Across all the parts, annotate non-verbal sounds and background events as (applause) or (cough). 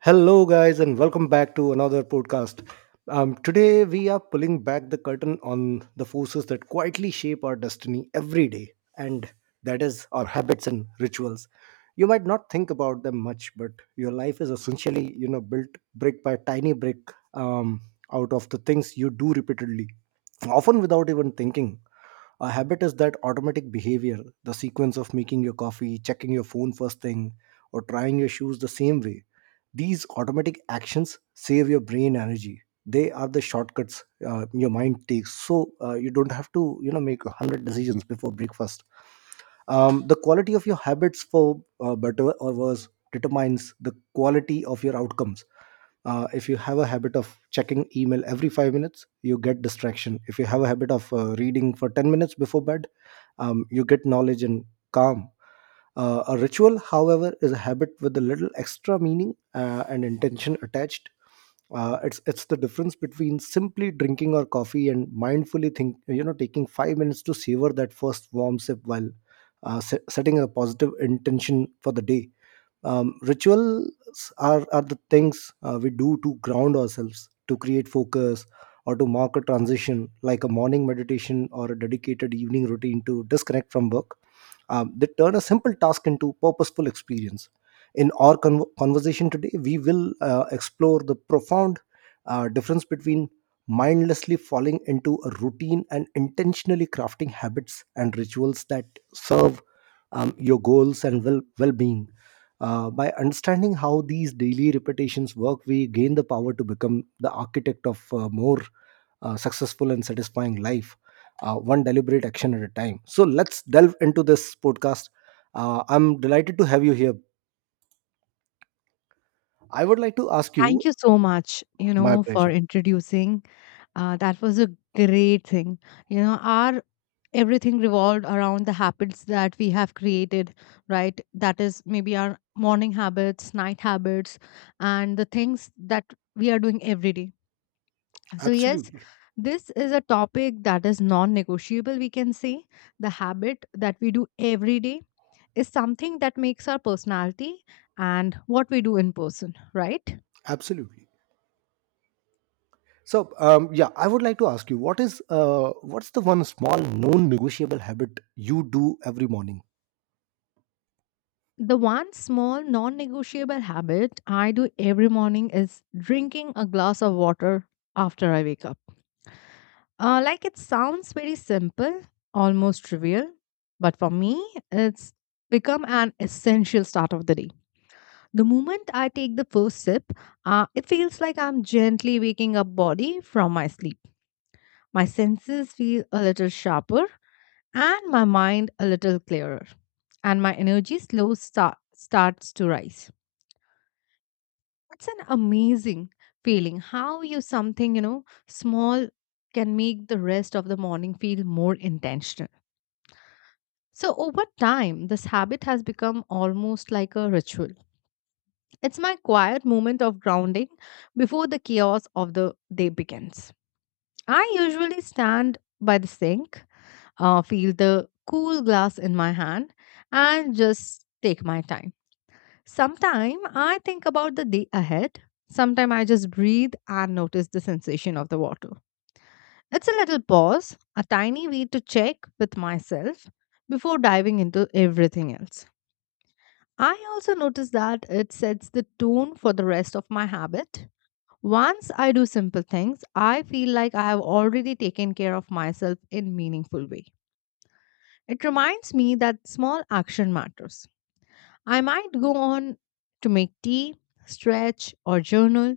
Hello, guys, and welcome back to another podcast. Today, we are pulling back the curtain on the forces that quietly shape our destiny every day, and that is our habits and rituals. You might not think about them much, but your life is essentially, built brick by tiny brick um, out of the things you do repeatedly, often without even thinking. A habit is that automatic behavior, the sequence of making your coffee, checking your phone first thing, or trying your shoes the same way. These automatic actions save your brain energy. They are the shortcuts your mind takes, so you don't have to, make 100 decisions before breakfast. The quality of your habits, for better or worse, determines the quality of your outcomes. If you have a habit of checking email every 5 minutes, you get distraction. If you have a habit of reading for 10 minutes before bed, you get knowledge and calm. A ritual, however, is a habit with a little extra meaning and intention attached. It's the difference between simply drinking our coffee and mindfully think, taking 5 minutes to savor that first warm sip while setting a positive intention for the day. Rituals are the things we do to ground ourselves, to create focus, or to mark a transition, like a morning meditation or a dedicated evening routine to disconnect from work. They turn a simple task into purposeful experience. In our conversation today, we will explore the profound difference between mindlessly falling into a routine and intentionally crafting habits and rituals that serve your goals and well-being. By understanding how these daily repetitions work, we gain the power to become the architect of a more successful and satisfying life, one deliberate action at a time. So let's delve into this podcast. I'm delighted to have you here. I would like to ask Thank you. you so much, you My know, for pleasure. introducing. That was a great thing. You know, our everything revolved around the habits that we have created, right? That is maybe our morning habits, night habits, and the things that we are doing every day. So, yes, Absolutely, this is a topic that is non negotiable, we can say. The habit that we do every day is something that makes our personality and what we do in person, right? absolutely. So yeah, I would like to ask you, what's the one small known negotiable habit you do every morning? The one small non negotiable habit I do every morning is drinking a glass of water after I wake up. Like it sounds very simple, almost trivial, but for me, it's become an essential start of the day. The moment I take the first sip, it feels like I'm gently waking up body from my sleep. My senses feel a little sharper and my mind a little clearer, and my energy starts to rise. It's an amazing feeling how you something, you know, small can make the rest of the morning feel more intentional. So, over time, this habit has become almost like a ritual. It's my quiet moment of grounding before the chaos of the day begins. I usually stand by the sink, feel the cool glass in my hand, and just take my time. Sometime I think about the day ahead. Sometime I just breathe and notice the sensation of the water. It's a little pause, a tiny way to check with myself before diving into everything else. I also notice that it sets the tone for the rest of my habit. Once I do simple things, I feel like I have already taken care of myself in meaningful way. It reminds me that small action matters. I might go on to make tea, stretch or journal.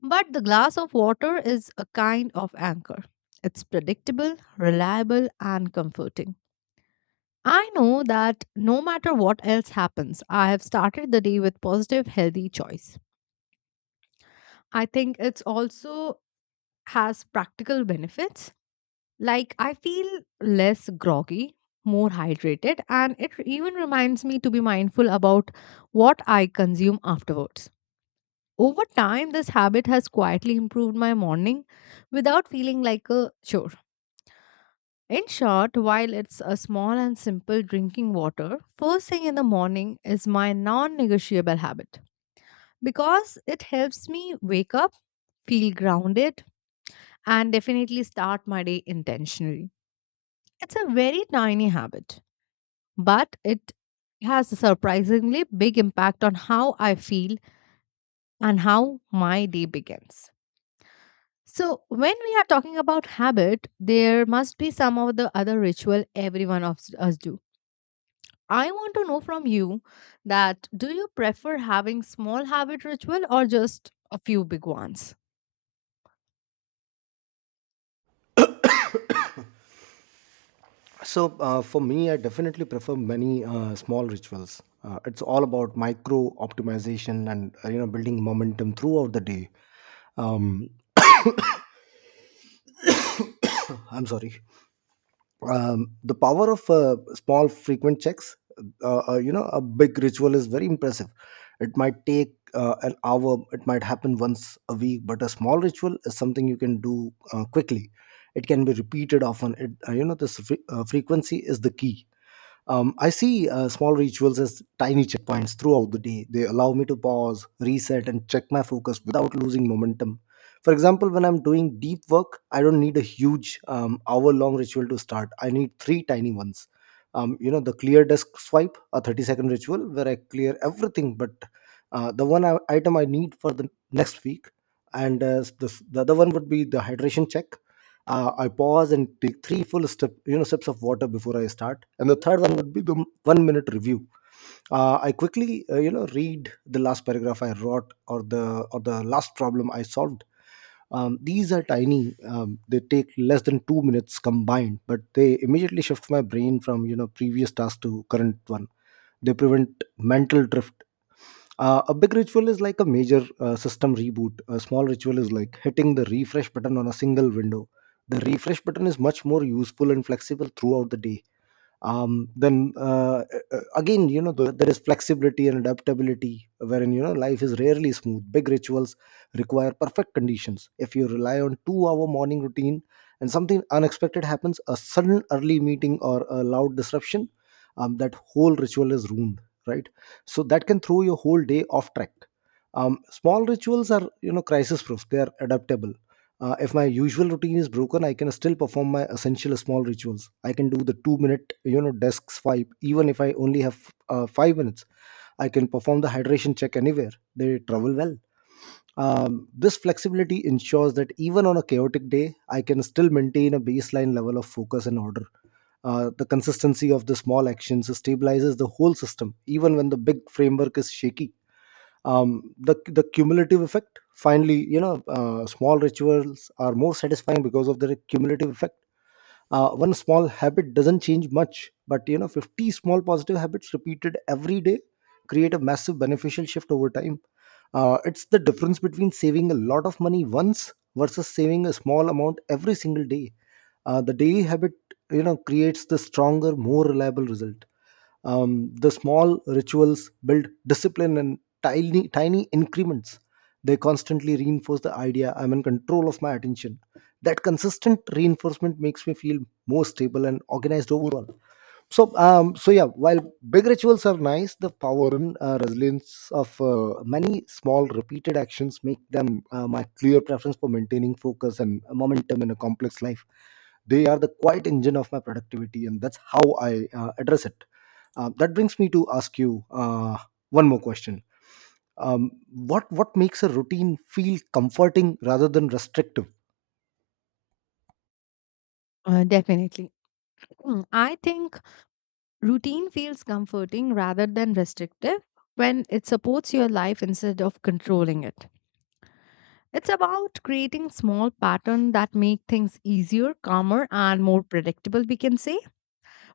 But the glass of water is a kind of anchor. It's predictable, reliable, and comforting. I know that no matter what else happens, I have started the day with positive, healthy choice. I think it's also has practical benefits. Like I feel less groggy, more hydrated, and it even reminds me to be mindful about what I consume afterwards. Over time, this habit has quietly improved my morning without feeling like a chore. In short, while it's a small and simple drinking water, first thing in the morning is my non negotiable habit because it helps me wake up, feel grounded, and definitely start my day intentionally. It's a very tiny habit, but it has a surprisingly big impact on how I feel and how my day begins. So, when we are talking about habit, there must be some of the other ritual every one of us do. I want to know from you that do you prefer having small habit ritual or just a few big ones? So, for me, I definitely prefer many small rituals. It's all about micro optimization and building momentum throughout the day. Um, I'm sorry. The power of small frequent checks. A big ritual is very impressive. It might take an hour. It might happen once a week, but a small ritual is something you can do quickly. It can be repeated often. It you know this fre- frequency is the key. I see small rituals as tiny checkpoints throughout the day. They allow me to pause, reset, and check my focus without losing momentum. For example, when I'm doing deep work, I don't need a huge hour long ritual to start. I need three tiny ones. The clear desk swipe, a 30-second ritual where I clear everything but the one item I need for the next week. And the other one would be the hydration check. I pause and take three full step, sips of water before I start. And the third one would be the 1 minute review. I quickly, read the last paragraph I wrote, or the last problem I solved. These are tiny; they take less than 2 minutes combined, but they immediately shift my brain from previous task to current one. They prevent mental drift. A big ritual is like a major system reboot. A small ritual is like hitting the refresh button on a single window. The refresh button is much more useful and flexible throughout the day, then again, there is flexibility and adaptability, wherein, life is rarely smooth. Big rituals require perfect conditions. If you rely on 2 hour morning routine and something unexpected happens, a sudden early meeting or a loud disruption, that whole ritual is ruined, right? So that can throw your whole day off track. Small rituals are, crisis proof. They are adaptable. If my usual routine is broken, I can still perform my essential small rituals. I can do the 2 minute, desk swipe. Even if I only have 5 minutes, I can perform the hydration check anywhere. They travel well. This flexibility ensures that even on a chaotic day, I can still maintain a baseline level of focus and order. The consistency of the small actions stabilizes the whole system, even when the big framework is shaky. The cumulative effect, finally: small rituals are more satisfying because of their cumulative effect. One small habit doesn't change much, but 50 small positive habits repeated every day create a massive beneficial shift over time. It's the difference between saving a lot of money once versus saving a small amount every single day. The daily habit, creates the stronger, more reliable result. The small rituals build discipline in tiny, tiny increments. They constantly reinforce the idea I'm in control of my attention. That consistent reinforcement makes me feel more stable and organized overall. So, yeah, while big rituals are nice, the power and resilience of many small repeated actions make them my clear preference for maintaining focus and momentum in a complex life. They are the quiet engine of my productivity, and that's how I address it. That brings me to ask you one more question. What makes a routine feel comforting rather than restrictive? Definitely. (clears throat) I think routine feels comforting rather than restrictive when it supports your life instead of controlling it. It's about creating small patterns that make things easier, calmer, and more predictable, we can say,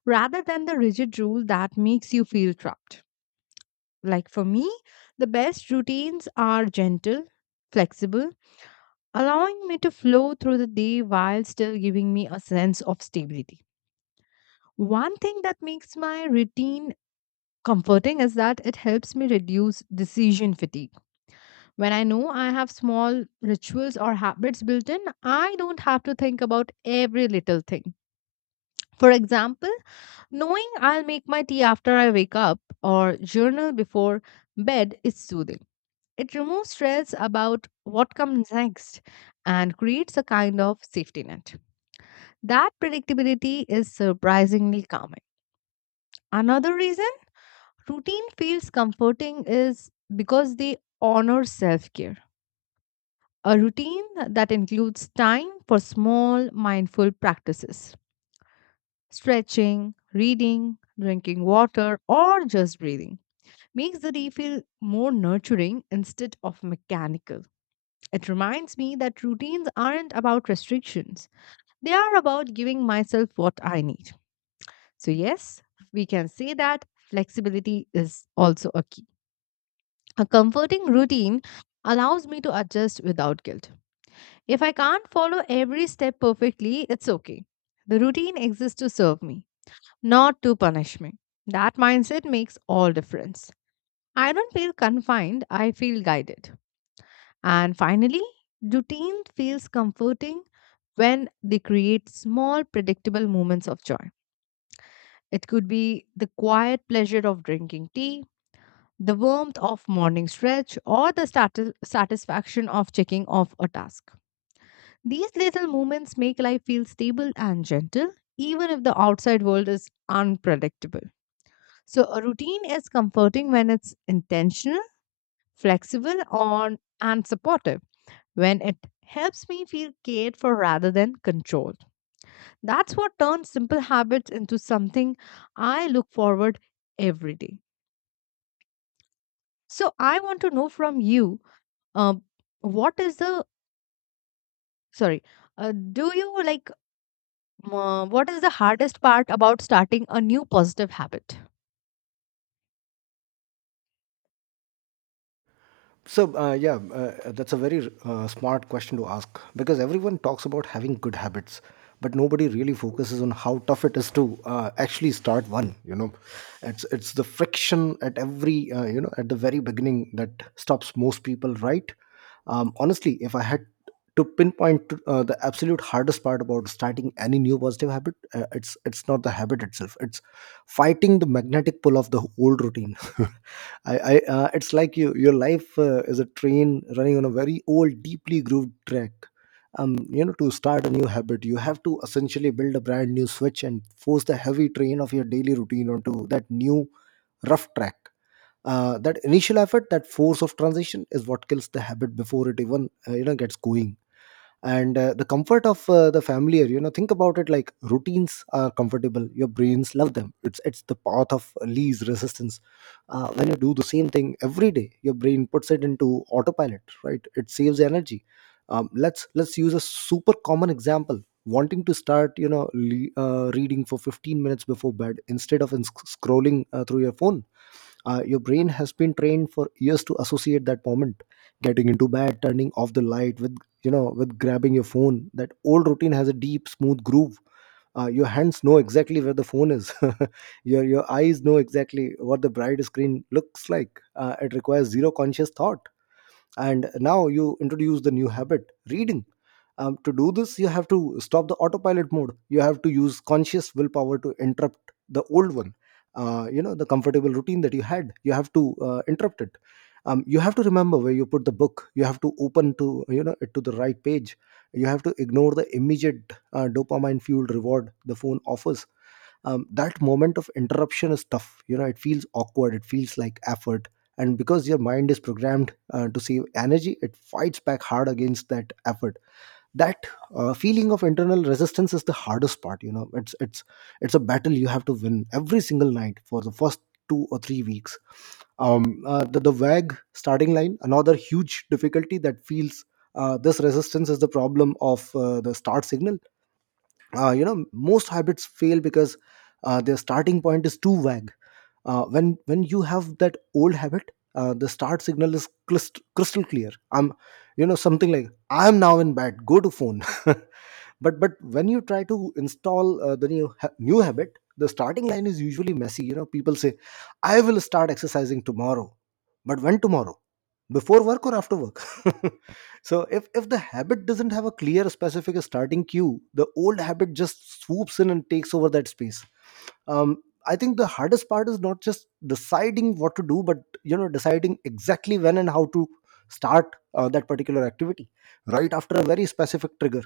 rather than the rigid rule that makes you feel trapped. Like for me, the best routines are gentle, flexible, allowing me to flow through the day while still giving me a sense of stability. One thing that makes my routine comforting is that it helps me reduce decision fatigue. When I know I have small rituals or habits built in, I don't have to think about every little thing. For example, knowing I'll make my tea after I wake up or journal before bed is soothing. It removes stress about what comes next and creates a kind of safety net. That predictability is surprisingly calming. Another reason routine feels comforting is because they honor self care, a routine that includes time for small mindful practices. Stretching, reading, drinking water, or just breathing makes the day feel more nurturing instead of mechanical. It reminds me that routines aren't about restrictions, they are about giving myself what I need. So, yes, we can say that flexibility is also a key. A comforting routine allows me to adjust without guilt. If I can't follow every step perfectly, it's okay. The routine exists to serve me, not to punish me. That mindset makes all difference. I don't feel confined, I feel guided. And finally, routine feels comforting when they create small predictable moments of joy. It could be the quiet pleasure of drinking tea, the warmth of morning stretch, or the satisfaction of checking off a task. These little moments make life feel stable and gentle, even if the outside world is unpredictable. So, a routine is comforting when it's intentional, flexible, on, and supportive, when it helps me feel cared for rather than controlled. That's what turns simple habits into something I look forward every day. So, I want to know from you uh, what is the sorry do you like, what is the hardest part about starting a new positive habit? So, yeah, that's a very smart question to ask, because everyone talks about having good habits, but nobody really focuses on how tough it is to actually start one. It's the friction at every at the very beginning that stops most people. Right? Honestly, if I had to pinpoint to, the absolute hardest part about starting any new positive habit, it's not the habit itself, it's fighting the magnetic pull of the old routine. (laughs) I it's like your life is a train running on a very old, deeply grooved track. To start a new habit, you have to essentially build a brand new switch and force the heavy train of your daily routine onto that new, rough track. That initial effort, that force of transition, is what kills the habit before it even gets going. And the comfort of the familiar, think about it, like routines are comfortable, your brains love them, it's the path of least resistance. When you do the same thing every day, your brain puts it into autopilot, right? It saves energy. Let's use a super common example: wanting to start, reading for 15 minutes before bed instead of scrolling through your phone. Your brain has been trained for years to associate that moment, getting into bed, turning off the light, with grabbing your phone. That old routine has a deep, smooth groove. Your hands know exactly where the phone is. (laughs) Your eyes know exactly what the bright screen looks like. It requires zero conscious thought. And now you introduce the new habit: reading. To do this, you have to stop the autopilot mode. You have to use conscious willpower to interrupt the old one. The comfortable routine that you had, you have to interrupt it. You have to remember where you put the book. You have to open to, it to the right page. You have to ignore the immediate dopamine fueled reward the phone offers. That moment of interruption is tough. It feels awkward, it feels like effort. And because your mind is programmed to save energy, it fights back hard against that effort. That feeling of internal resistance is the hardest part. It's a battle you have to win every single night for the first 2 or 3 weeks. The WAG starting line, another huge difficulty that feels. This resistance is the problem of the start signal. Most hybrids fail because their starting point is too vague. When you have that old habit, the start signal is crystal, crystal clear. I'm, something like, I'm now in bed, go to phone. (laughs) But when you try To install the new habit, the starting line is usually messy. You know, people say, "I will start exercising tomorrow," but when tomorrow? Before work or after work? (laughs) So if the habit doesn't have a clear, specific starting cue, the old habit just swoops in and takes over that space. um I think the hardest part is not just deciding what to do, but, you know, deciding exactly when and how to start that particular activity, right after a very specific trigger.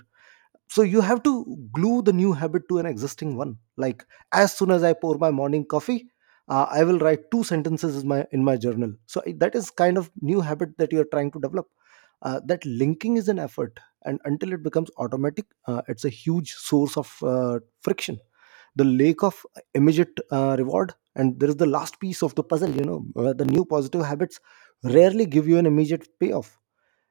So you have to glue the new habit to an existing one, like, "As soon as I pour my morning coffee, I will write two sentences in my journal." So that is kind of new habit that you are trying to develop. That linking is an effort, and until it becomes automatic, it's a huge source of friction. The lake of immediate reward, and there is the last piece of the puzzle, you know, the new positive habits rarely give you an immediate payoff.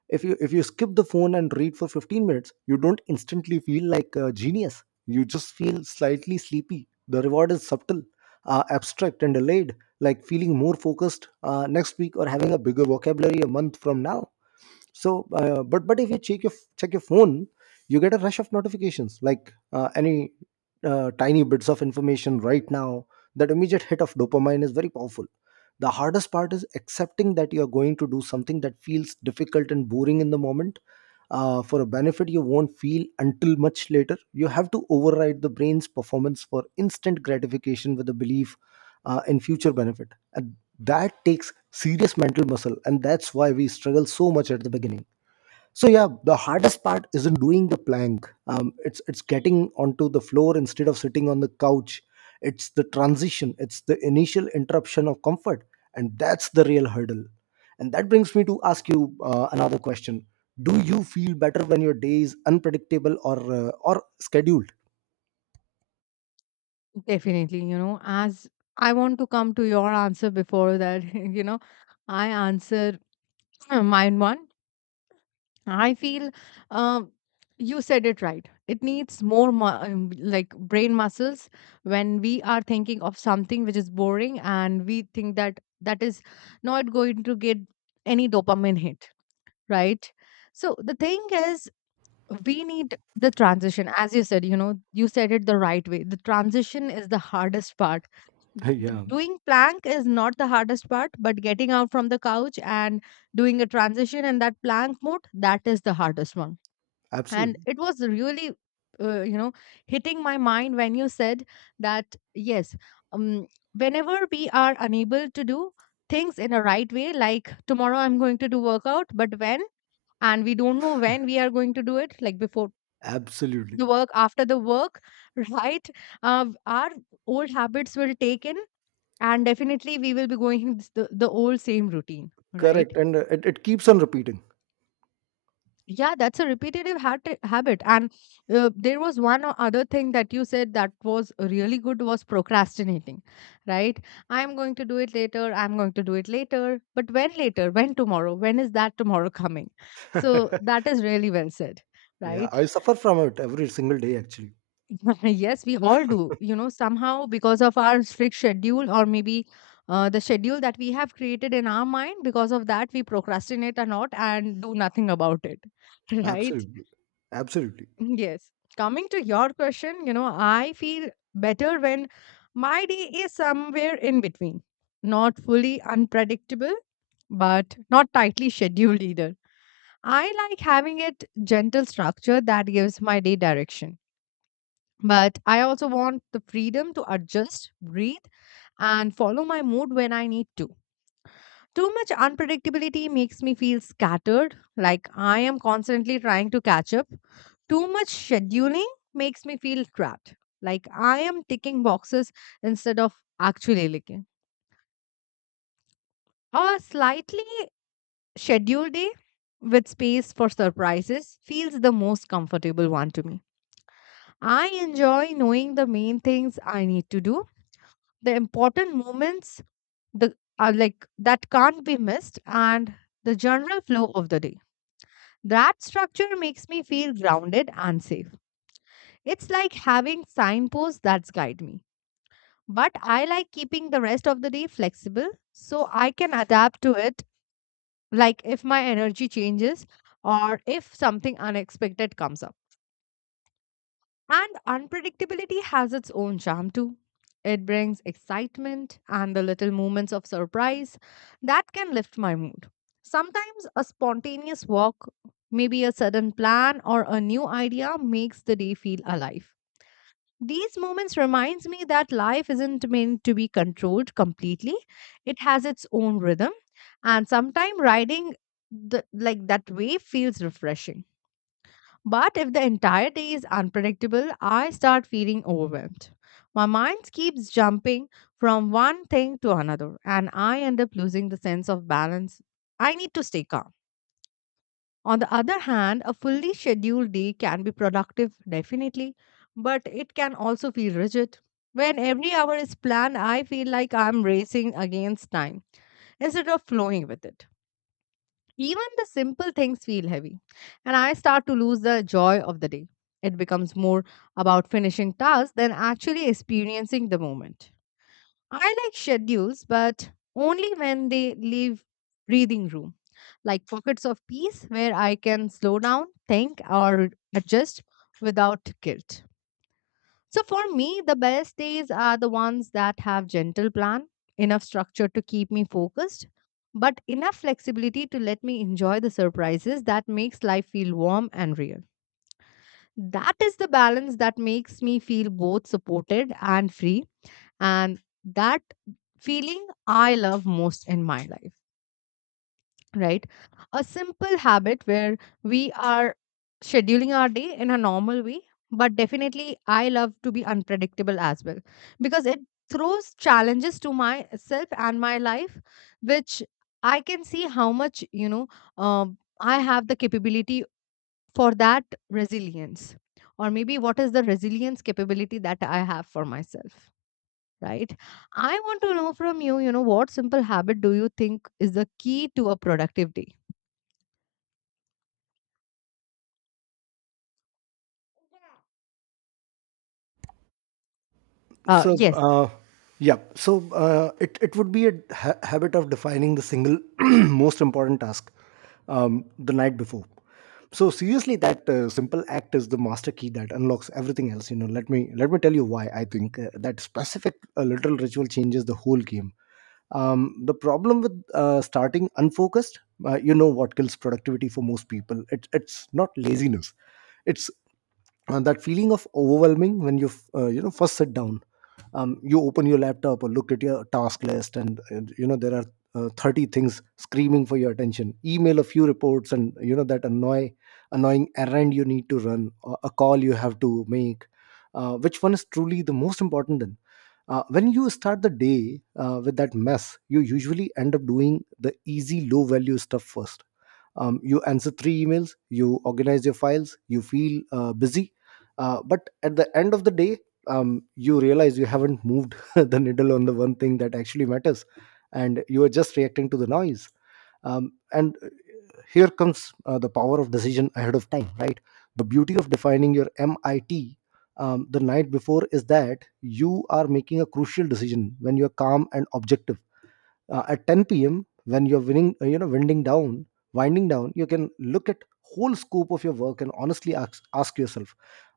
If you skip the phone and read for 15 minutes, you don't instantly feel like a genius, you just feel slightly sleepy. The reward is subtle, abstract and delayed, like feeling more focused next week or having a bigger vocabulary a month from now. So, but if you check your phone, you get a rush of notifications, like any tiny bits of information right now. That immediate hit of dopamine is very powerful. The hardest part is accepting that you are going to do something that feels difficult and boring in the moment for a benefit you won't feel until much later. You have to override the brain's performance for instant gratification with the belief in future benefit. At that takes serious mental muscle, and that's why we struggle so much at the beginning. So yeah, the hardest part isn't doing the plank, it's getting onto the floor instead of sitting on the couch. It's the transition, it's the initial interruption of comfort, and that's the real hurdle. And that brings me to ask you another question: do you feel better when your day is unpredictable or scheduled? Definitely, you know, as I want to come to your answer before that, (laughs) you know, I answer (clears throat) mine one. I feel um, you said it right. It needs more like brain muscles when we are thinking of something which is boring and we think that that is not going to get any dopamine hit, right? So the thing is, we need the transition. As you said, you know, you said it the right way. The transition is the hardest part. The, (laughs) Yeah. doing plank is not the hardest part, but getting out from the couch and doing a transition in that plank mode, that is the hardest one. And Absolutely. it was really you know hitting my mind when you said that yes, um, whenever we are unable to do things in a right way, like tomorrow I'm going to do workout but when, and we don't know when we are going to do it, like before Absolutely. the work, after the work, (laughs) right? Our old habits will take in and definitely we will be going (laughs) the old same routine, right? Correct. And it keeps on repeating. Yeah, that's a repetitive habit. And there was one other thing that you said that was really good was procrastinating, right? I'm going to do it later. I'm going to do it later. But when later? When tomorrow? When is that tomorrow coming? So (laughs) that is really well said, Yeah, right? I suffer from it every single day actually. (laughs) Yes, we all do. You know, somehow because of our strict schedule or maybe the schedule that we have created in our mind, because of that, we procrastinate a lot and do nothing about it, (laughs) right? Absolutely. Absolutely. Yes. Coming to your question, you know, I feel better when my day is somewhere in between. Not fully unpredictable, but not tightly (laughs) scheduled either. I like having it gentle structure that gives my day direction. But I also want the freedom to adjust, breathe, and follow my mood when I need to. Too much unpredictability makes me feel scattered, like I am constantly trying to catch up. Too much scheduling makes me feel trapped, like I am ticking boxes instead of actually looking. A slightly scheduled day with space for surprises feels the most comfortable one to me. I enjoy knowing the main things I need to do, the important moments the are like that can't be missed and the general flow of the day. That structure makes me feel grounded and safe. It's like having signposts that guide me. But I like keeping the rest of the day flexible so I can adapt to it, like if my energy changes or if something unexpected comes up. And unpredictability has its own charm too. It brings excitement and the little moments of surprise that can lift my mood. Sometimes a spontaneous walk, maybe a sudden plan or a new idea makes the day feel alive. These moments reminds me that life isn't meant to be controlled completely. It has its own rhythm and sometimes riding like that wave feels refreshing. But if the entire day is unpredictable, I start feeling overwhelmed. My mind keeps jumping from one thing to another, and I end up losing the sense of balance. I need to stay calm. On the other hand, a fully scheduled day can be productive, definitely, but it can also feel rigid. When every hour is planned, I feel like I'm racing against time instead of flowing with it. Even the simple things feel heavy, and I start to lose the joy of the day. It becomes more about finishing tasks than actually experiencing the moment. I like schedules, but only when they leave breathing room, like pockets of peace where I can slow down, think, or adjust without guilt. So for me, the best days are the ones that have gentle plan, enough structure to keep me focused, but enough flexibility to let me enjoy the surprises that makes life feel warm and real. That is the balance that makes me feel both supported and free, and that feeling I love most in my life, right? A simple habit where we are scheduling our day in a normal way, but definitely I love to be unpredictable as well because it throws challenges to myself and my life, which I can see how much, you know, I have the capability for that resilience, or maybe what is the resilience capability that I have for myself. Right. I want to know from you, you know, what simple habit do you think is the key to a productive day? Uh, So, yes, yeah. So it would be a habit of defining the single (clears throat) most important task the night before. So seriously, that simple act is the master key that unlocks everything else. You know, let me tell you why I think that specific little ritual changes the whole game. The problem with starting unfocused, you know, what kills productivity for most people? It's not laziness. It's that feeling of overwhelming when you you know, first sit down. You open your laptop or look at your task list, and you know there are 30 things screaming for your attention: email, a few reports, and, you know, that annoying errand you need to run or a call you have to make. Which one is truly the most important? Then when you start the day with that mess, you usually end up doing the easy, low value stuff first. You answer three emails, you organize your files, you feel busy, but at the end of the day, you realize you haven't moved (laughs) the needle on the one thing that actually matters, and you are just reacting to the noise. And Here comes the power of decision ahead of time, right? The beauty of defining your MIT the night before is that you are making a crucial decision when you are calm and objective. At 10 p.m. when you're winning, you know, winding down, you can look at whole scope of your work and honestly ask yourself,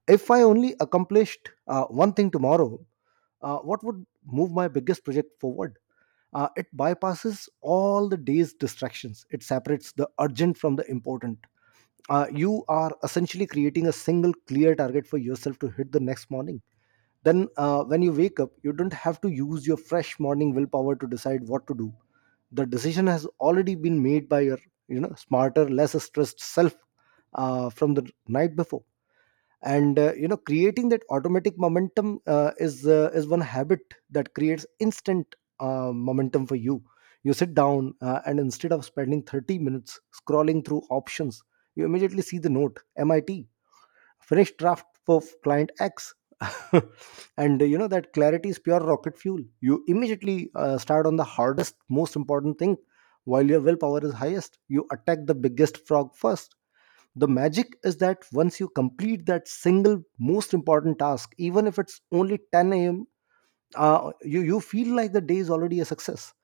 "If I only accomplished one thing tomorrow, what would move my biggest project forward?" It bypasses all the day's distractions. It separates the urgent from the important. You are essentially creating a single clear target for yourself to hit the next morning. Then, when you wake up, you don't have to use your fresh morning willpower to decide what to do. The decision has already been made by your, you know, smarter, less stressed self from the night before. And you know, creating that automatic momentum, uh, is one habit that creates instant momentum for you. You sit down and instead of spending 30 minutes scrolling through options, you immediately see the note: MIT, finished draft for client X. (laughs) And you know, that clarity is pure rocket fuel. You immediately start on the hardest, most important thing while your willpower is highest. You attack the biggest frog first. The magic is that once you complete that single most important task, even if it's only 10 a.m, you feel like the day is already a success.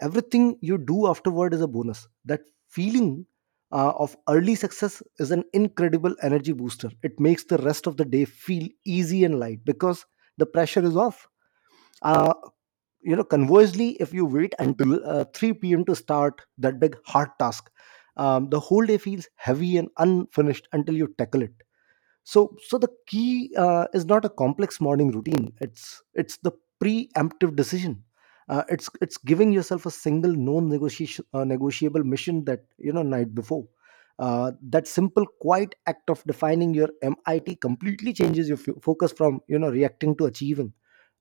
Everything you do afterward is a bonus. That feeling of early success is an incredible energy booster. It makes the rest of the day feel easy and light because the pressure is off. uh, you know, conversely, if you wait until 3 p.m to start that big hard task, the whole day feels heavy and unfinished until you tackle it. So the key is not a complex morning routine, it's the preemptive decision. It's giving yourself a single non negotiation negotiable mission that, you know, night before. That simple, quiet act of defining your MIT completely changes your focus from, you know, reacting to achieving,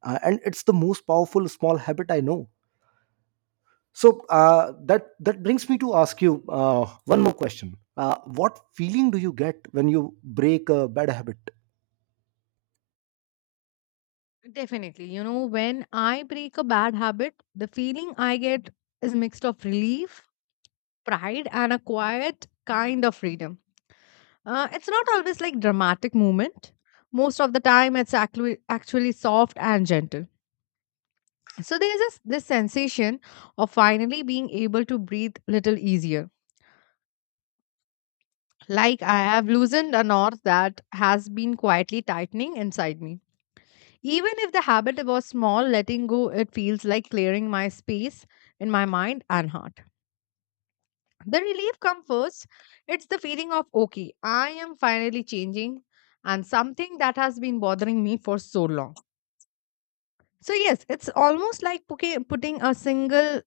and it's the most powerful small habit I know. So that brings me to ask you one more question: what feeling do you get when you break a bad habit? definitely. You know, when I break a bad habit, the feeling I get is mixed of relief, pride, and a quiet kind of freedom. It's not always like dramatic movement. Most of the time, it's actually soft and gentle. So there's this sensation of finally being able to breathe little easier. Like I have loosened a knot that has been quietly tightening inside me. Even if the habit was small, letting go, it feels like clearing my space in my mind and heart. The relief comes first. It's the feeling of, okay, I am finally changing and something that has been bothering me for so long. So, yes, it's almost like putting a single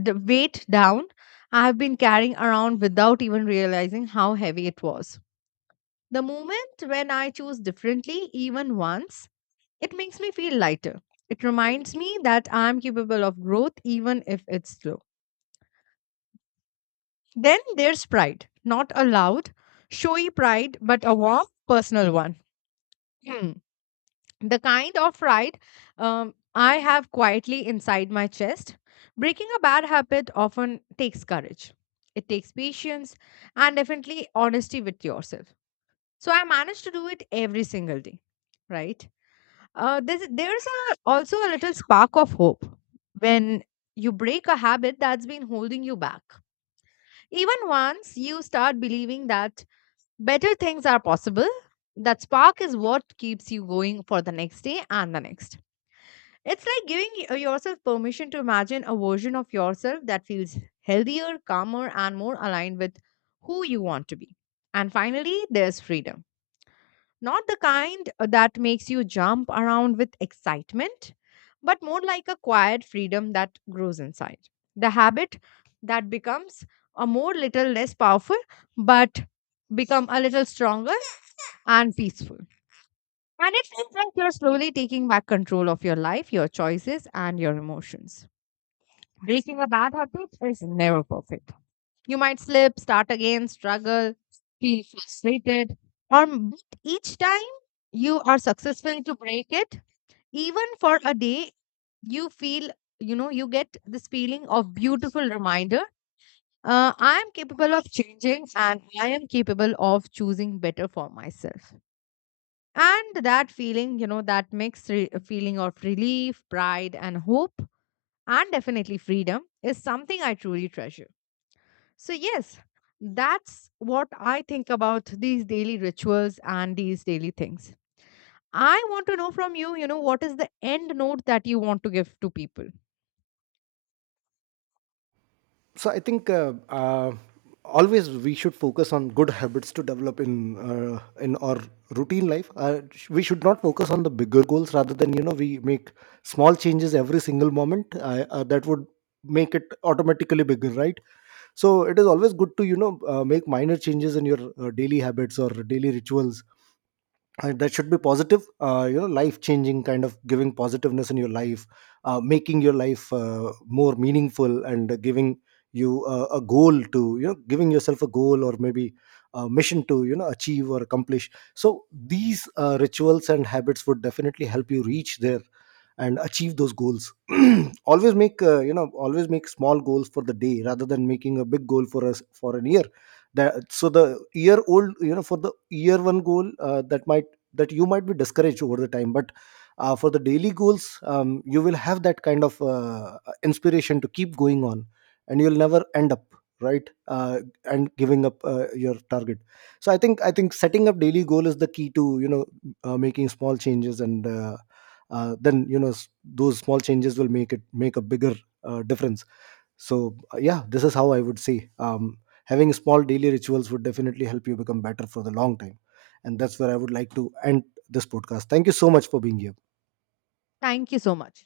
weight down I have been carrying around without even realizing how heavy it was. The moment when I choose differently, even once, it makes me feel lighter. It reminds me that I'm capable of growth even if it's slow. Then there's pride, not a loud, showy pride, but a warm, personal one. Hmm. The kind of pride I have quietly inside my chest. Breaking a bad habit often takes courage, it takes patience, and definitely honesty with yourself. So I manage to do it every single day, right? There's a, also a little spark of hope when you break a habit that's been holding you back. Even once you start believing that better things are possible, that spark is what keeps you going for the next day and the next. It's like giving yourself permission to imagine a version of yourself that feels healthier, calmer, and more aligned with who you want to be. And finally, there's freedom, not the kind that makes you jump around with excitement, but more like a quiet freedom that grows inside. The habit that becomes a more little less powerful, but become a little stronger and peaceful. And it feels like you're slowly taking back control of your life, your choices, and your emotions. Breaking a bad habit is never perfect. You might slip, start again, struggle, feel frustrated. But each time you are successful to break it, even for a day, you feel, you know, you get this feeling of beautiful reminder. I am capable of changing and I am capable of choosing better for myself. And that feeling, you know, that mixed feeling of relief, pride, and hope, and definitely freedom is something I truly treasure. So, yes, that's what I think about these daily rituals and these daily things. I want to know from you, you know, what is the end note that you want to give to people? So I think uh, always we should focus on good habits to develop in our routine life. We should not focus on the bigger goals, rather than, you know, we make small changes every single moment, that would make it automatically bigger, right? So it is always good to, you know, make minor changes in your daily habits or daily rituals, that should be positive, you know, life changing kind of giving positiveness in your life, making your life more meaningful and giving you a goal to, you know, giving yourself a goal or maybe a mission to, you know, achieve or accomplish. So these rituals and habits would definitely help you reach there and achieve those goals. (clears throat) Always make, you know, always make small goals for the day rather than making a big goal for us for an year. That so the year old, you know, for the year one goal, that might, that you might be discouraged over the time, but for the daily goals, you will have that kind of inspiration to keep going on, and you'll never end up right, and giving up your target. So I think setting up daily goal is the key to, you know, making small changes, and then, you know, those small changes will make it make a bigger difference. So yeah, this is how I would say, having small daily rituals would definitely help you become better for the long time, and that's where I would like to end this podcast. Thank you so much for being here. Thank you so much.